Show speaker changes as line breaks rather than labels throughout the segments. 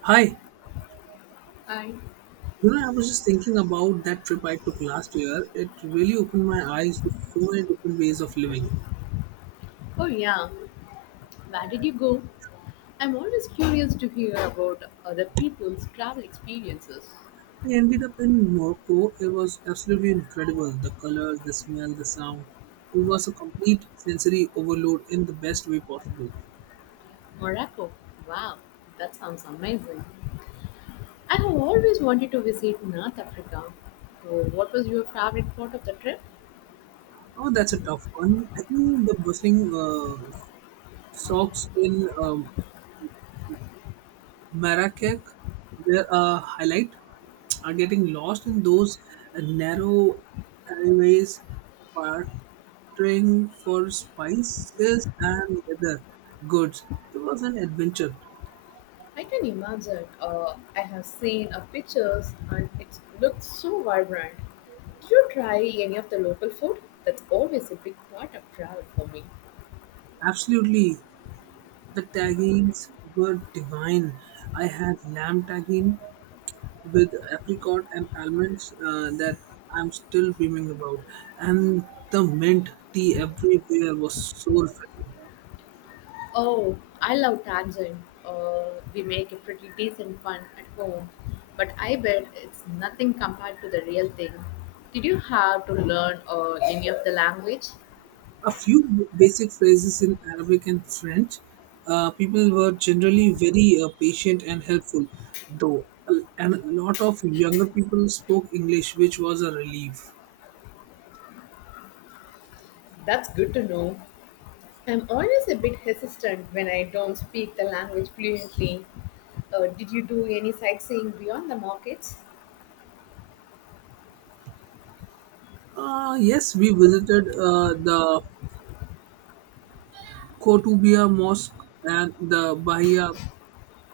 Hi, you
I,
know, I was just thinking about that trip I took last year. It really opened my eyes to so many different ways of living.
oh yeah, where did you go? I'm always curious to hear about other people's travel experiences.
I ended up in Morocco. It was absolutely incredible. The colors, the smell, the sound. It was a complete sensory overload in the best way possible.
Morocco, wow, that sounds amazing. I have always wanted to visit North Africa. So what was your favorite part of the trip?
Oh, that's a tough one. I think the bustling socks in Marrakech were a highlight. Are getting lost in those narrow alleyways, bartering for spices and leather goods. It was an adventure.
I can imagine. I have seen pictures and it looks so vibrant. Did you try any of the local food? That's always a big part of travel for me.
Absolutely, the tagines were divine. I had lamb tagine with apricot and almonds that I'm still dreaming about, and the mint tea everywhere was so refreshing.
Oh, I love Tangent. We make a pretty decent one at home, but I bet it's nothing compared to the real thing. Did you have to learn any of the language?
A few basic phrases in Arabic and French. People were generally very patient and helpful, though, and a lot of younger people spoke English, which was a relief.
That's good to know. I'm always a bit hesitant when I don't speak the language fluently. Did you do any sightseeing beyond the markets?
Yes, we visited the Kotubia Mosque and the Bahia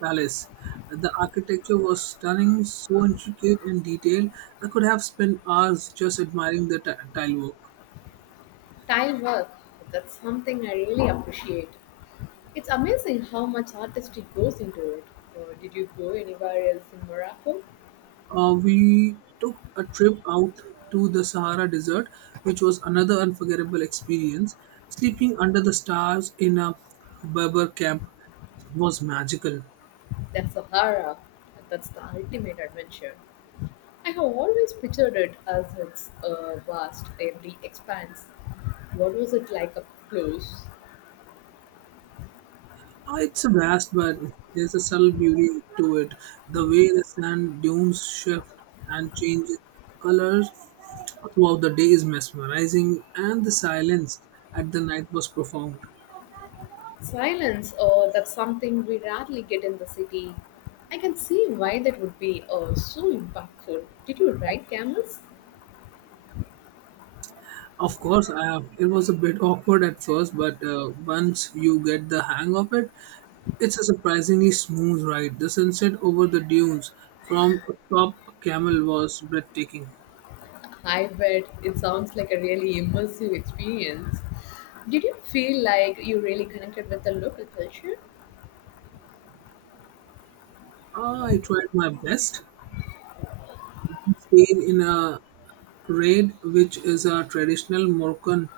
Palace. The architecture was stunning, so intricate and detailed. I could have spent hours just admiring the tile work.
Tile work, that's something I really appreciate. It's amazing how much artistry goes into it. Did you go anywhere else in Morocco?
We took a trip out to the Sahara Desert, which was another unforgettable experience. Sleeping under the stars in a Berber camp was magical.
The Sahara, that's the ultimate adventure. I have always pictured it as its vast, empty expanse. What was it like up close?
It's vast, but there's a subtle beauty to it. The way the sand dunes shift and change colors throughout the day is mesmerizing, and the silence at the night was profound.
Silence, that's something we rarely get in the city. I can see why that would be so impactful. Did you ride camels?
Of course, I have, it was a bit awkward at first, but once you get the hang of it, it's a surprisingly smooth ride. The sunset over the dunes from atop camel was breathtaking.
I bet it sounds like a really immersive experience. Did you feel like you really connected with the local culture?
Ah, I tried my best. We stayed in a raid, which is a traditional Moroccan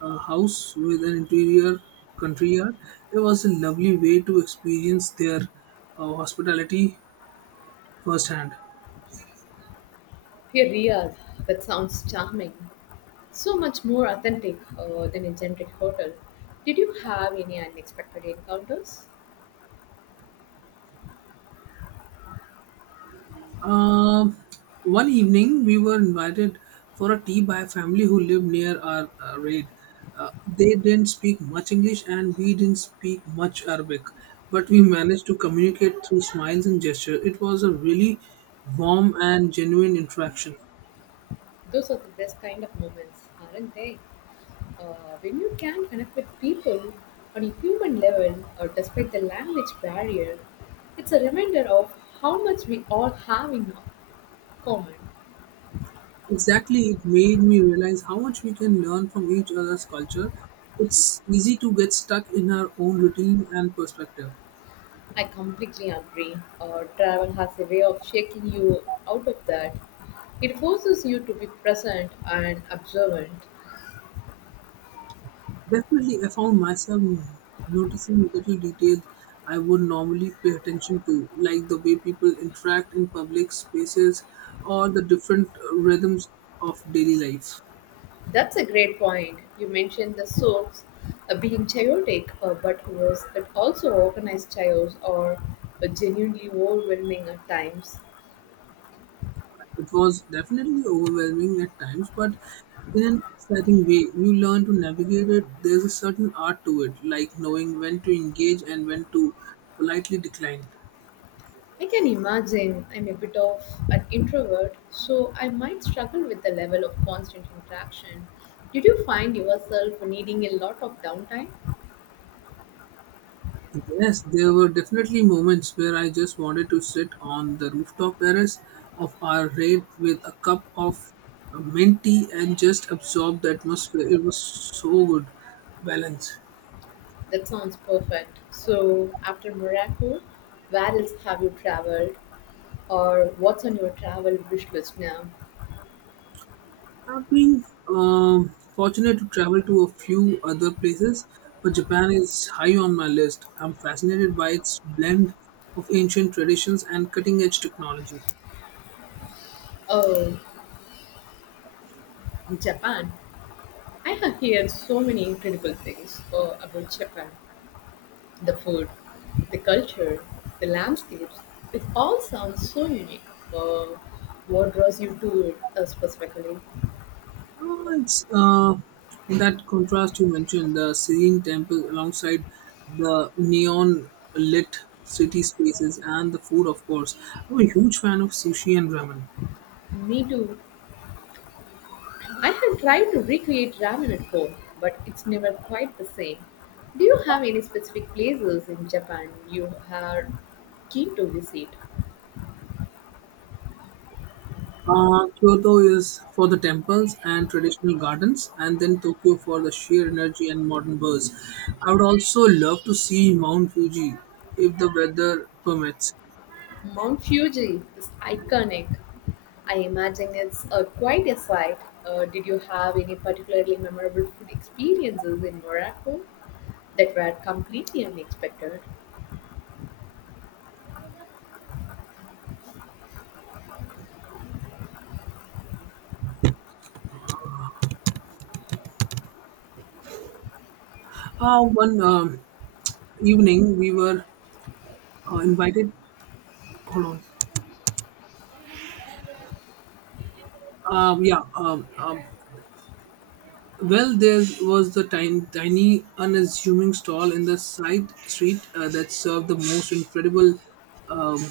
house with an interior country yard. It was a lovely way to experience their hospitality firsthand.
Hey Riyadh, that sounds charming. So much more authentic than a generic hotel. Did you have any unexpected encounters?
Um, One evening, we were invited for a tea by a family who lived near our raid. They didn't speak much English and we didn't speak much Arabic, but we managed to communicate through smiles and gestures. It was a really warm and genuine interaction.
Those are the best kind of moments, aren't they? Uh, when you can connect with people on a human level or despite the language barrier, it's a reminder of how much we all have in common.
Exactly, it made me realize how much we can learn from each other's culture. It's easy to get stuck in our own routine and perspective.
I completely agree. Travel has a way of shaking you out of that. It forces you to be present and observant.
Definitely, I found myself noticing little details I would normally pay attention to, like the way people interact in public spaces or the different rhythms of daily life.
That's a great point. You mentioned the soaps being chaotic, but was it also organized chaos or genuinely overwhelming at times?
It was definitely overwhelming at times, but in an exciting way, you learn to navigate it. There's a certain art to it, like knowing when to engage and when to politely decline.
I can imagine I'm a bit of an introvert, so I might struggle with the level of constant interaction. Did you find yourself needing a lot of downtime?
Yes, there were definitely moments where I just wanted to sit on the rooftop terrace of our raid with a cup of mint tea and just absorb the atmosphere. It was so good balance.
That sounds perfect. So, after Morocco, where else have you traveled, or what's on your travel wish list now?
I've been fortunate to travel to a few other places, but Japan is high on my list. I'm fascinated by its blend of ancient traditions and cutting edge technology.
Oh, Japan. I have heard so many incredible things about Japan. The food, the culture, the landscapes. It all sounds so unique. Uh, what draws you to it specifically?
Oh, it's that contrast you mentioned, the serene temple alongside the neon lit city spaces and the food, of course. I'm a huge fan of sushi and ramen.
Me too. I have tried to recreate ramen at home, but it's never quite the same. Do you have any specific places in Japan you are keen to visit?
Kyoto is for the temples and traditional gardens, and then Tokyo for the sheer energy and modern buzz. I would also love to see Mount Fuji if the weather permits.
Mount Fuji is iconic. I imagine it's quite a sight. Did you have any particularly memorable food experiences in Morocco that were completely unexpected?
One evening, we were invited. Hold on. Yeah, well, there was the tiny, tiny unassuming stall in the side street that served the most incredible um,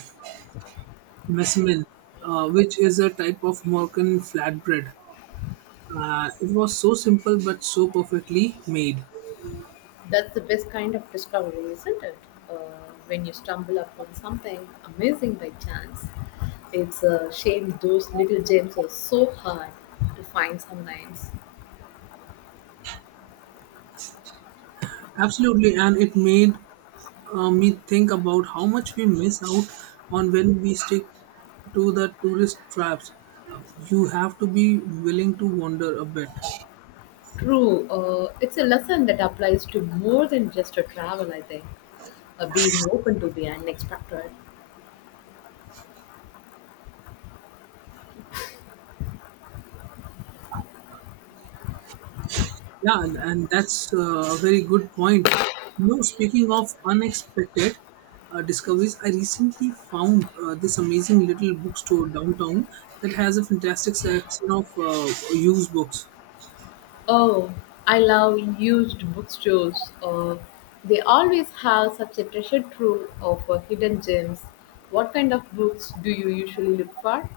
messman, which is a type of Moroccan flatbread. It was so simple but so perfectly made.
That's the best kind of discovery, isn't it? Uh, when you stumble upon something amazing by chance. It's a shame those little gems are so hard to find sometimes.
Absolutely, and it made me think about how much we miss out on when we stick to the tourist traps. You have to be willing to wander a bit.
True, it's a lesson that applies to more than just a travel, I think. Being open to the unexpected.
Yeah, and that's a very good point. You know, speaking of unexpected discoveries, I recently found this amazing little bookstore downtown that has a fantastic selection of used books.
Oh, I love used bookstores. They always have such a treasure trove of hidden gems. What kind of books do you usually look for?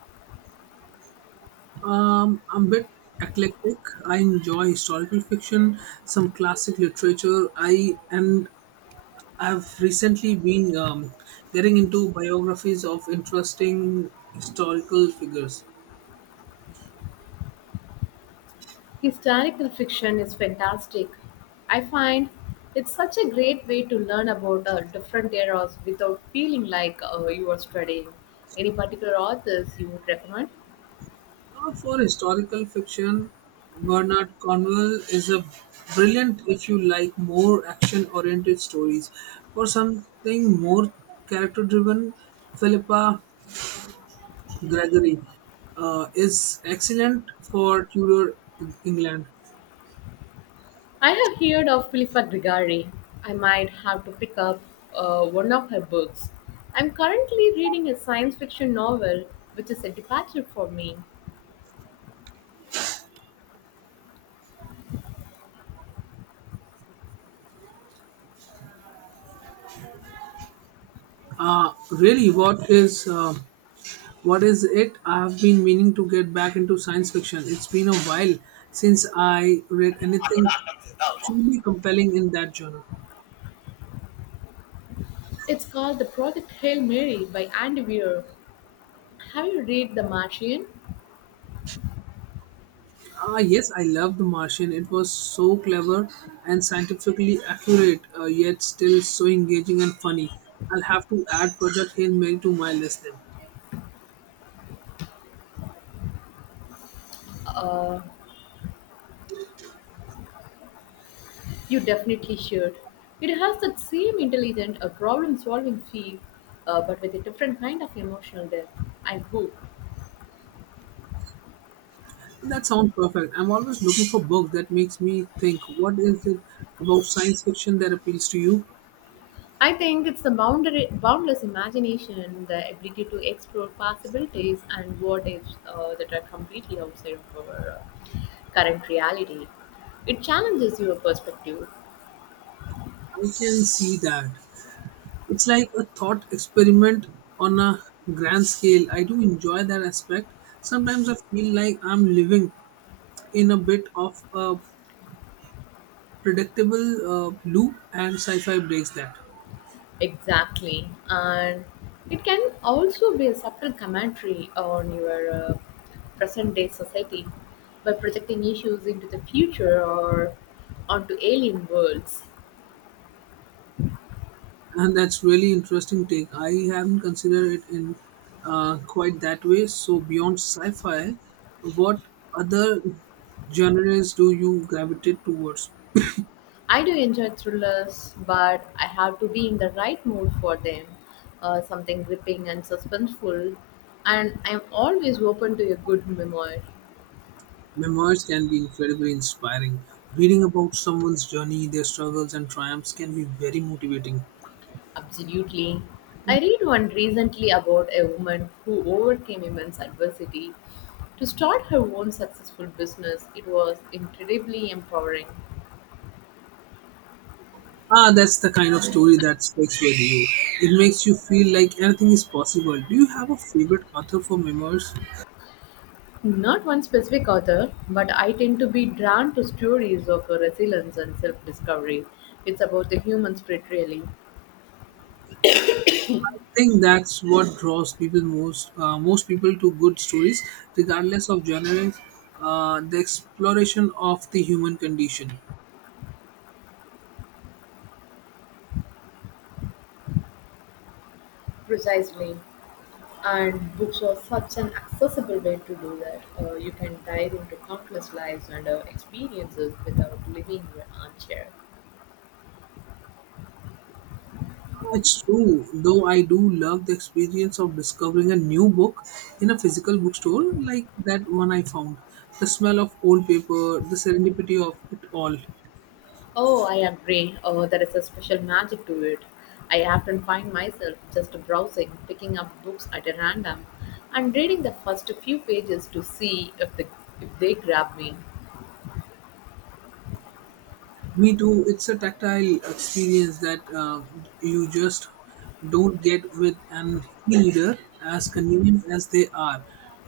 I'm a bit eclectic. I enjoy historical fiction, some classic literature. I've recently been getting into biographies of interesting historical figures.
Historical fiction is fantastic. I find it's such a great way to learn about different eras without feeling like you are studying. Any particular authors you would recommend?
For historical fiction, Bernard Cornwell is a brilliant if you like more action oriented stories. For something more character driven, Philippa Gregory is excellent for Tudor England.
I have heard of Philippa Grigari. I might have to pick up one of her books. I'm currently reading a science fiction novel, which is a departure for me.
Really, what is it? I have been meaning to get back into science fiction. It's been a while since I read anything truly compelling in that genre.
It's called The Project Hail Mary by Andy Weir. Have you read The Martian?
Ah, yes, I love The Martian. It was so clever and scientifically accurate, yet still so engaging and funny. I'll have to add Project Hail Mary to my list then.
Uh, You definitely should. It has that same intelligent problem solving feel, but with a different kind of emotional depth, I hope.
That sounds perfect. I'm always looking for books that makes me think. What is it about science fiction that appeals to you?
I think it's the boundless imagination, the ability to explore possibilities and what ifs that are completely outside of our current reality. It challenges your perspective.
I can see that. It's like a thought experiment on a grand scale. I do enjoy that aspect. Sometimes I feel like I'm living in a bit of a predictable loop and sci-fi breaks that
Exactly. And it can also be a subtle commentary on your present day society by projecting issues into the future or onto alien worlds.
and that's really interesting take I haven't considered it in quite that way so beyond sci-fi what other genres do you gravitate towards
I do enjoy thrillers, but I have to be in the right mood for them, something gripping and suspenseful. And I'm always open to a good memoir.
memoirs can be incredibly inspiring reading about someone's journey their struggles and triumphs can be very motivating
Absolutely. I read one recently about a woman who overcame immense adversity to start her own successful business. It was incredibly empowering.
ah that's the kind of story that speaks with you it makes you feel like anything is possible do you have a favorite author for memoirs
Not one specific author, but I tend to be drawn to stories of resilience and self discovery. It's about the human spirit, really.
think that's what draws people most people to good stories, regardless of genre. The exploration of the human condition.
Precisely. And books are such an accessible way to do that. You can dive into countless lives and experiences without leaving your armchair.
It's true, though I do love the experience of discovering a new book in a physical bookstore like that one I found. The smell of old paper, the serendipity of it all.
Oh, I agree. Oh, there is a special magic to it. I often find myself just browsing, picking up books at a random, and reading the first few pages to see if the if they grab me.
Me too. It's a tactile experience that you just don't get with an e-reader, as convenient as they are.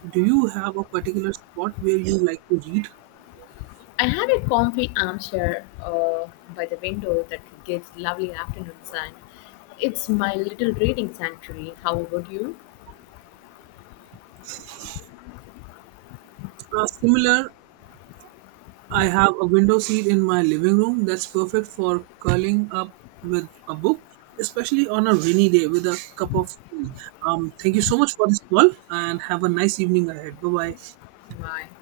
Do you have a particular spot where you like to read?
I had a comfy armchair by the window that gives lovely afternoon sun. It's my little reading sanctuary. How about you?
Similar, I have a window seat in my living room that's perfect for curling up with a book, especially on a rainy day with a cup of tea. Thank you so much for this call, and have a nice evening ahead. Bye bye.
My.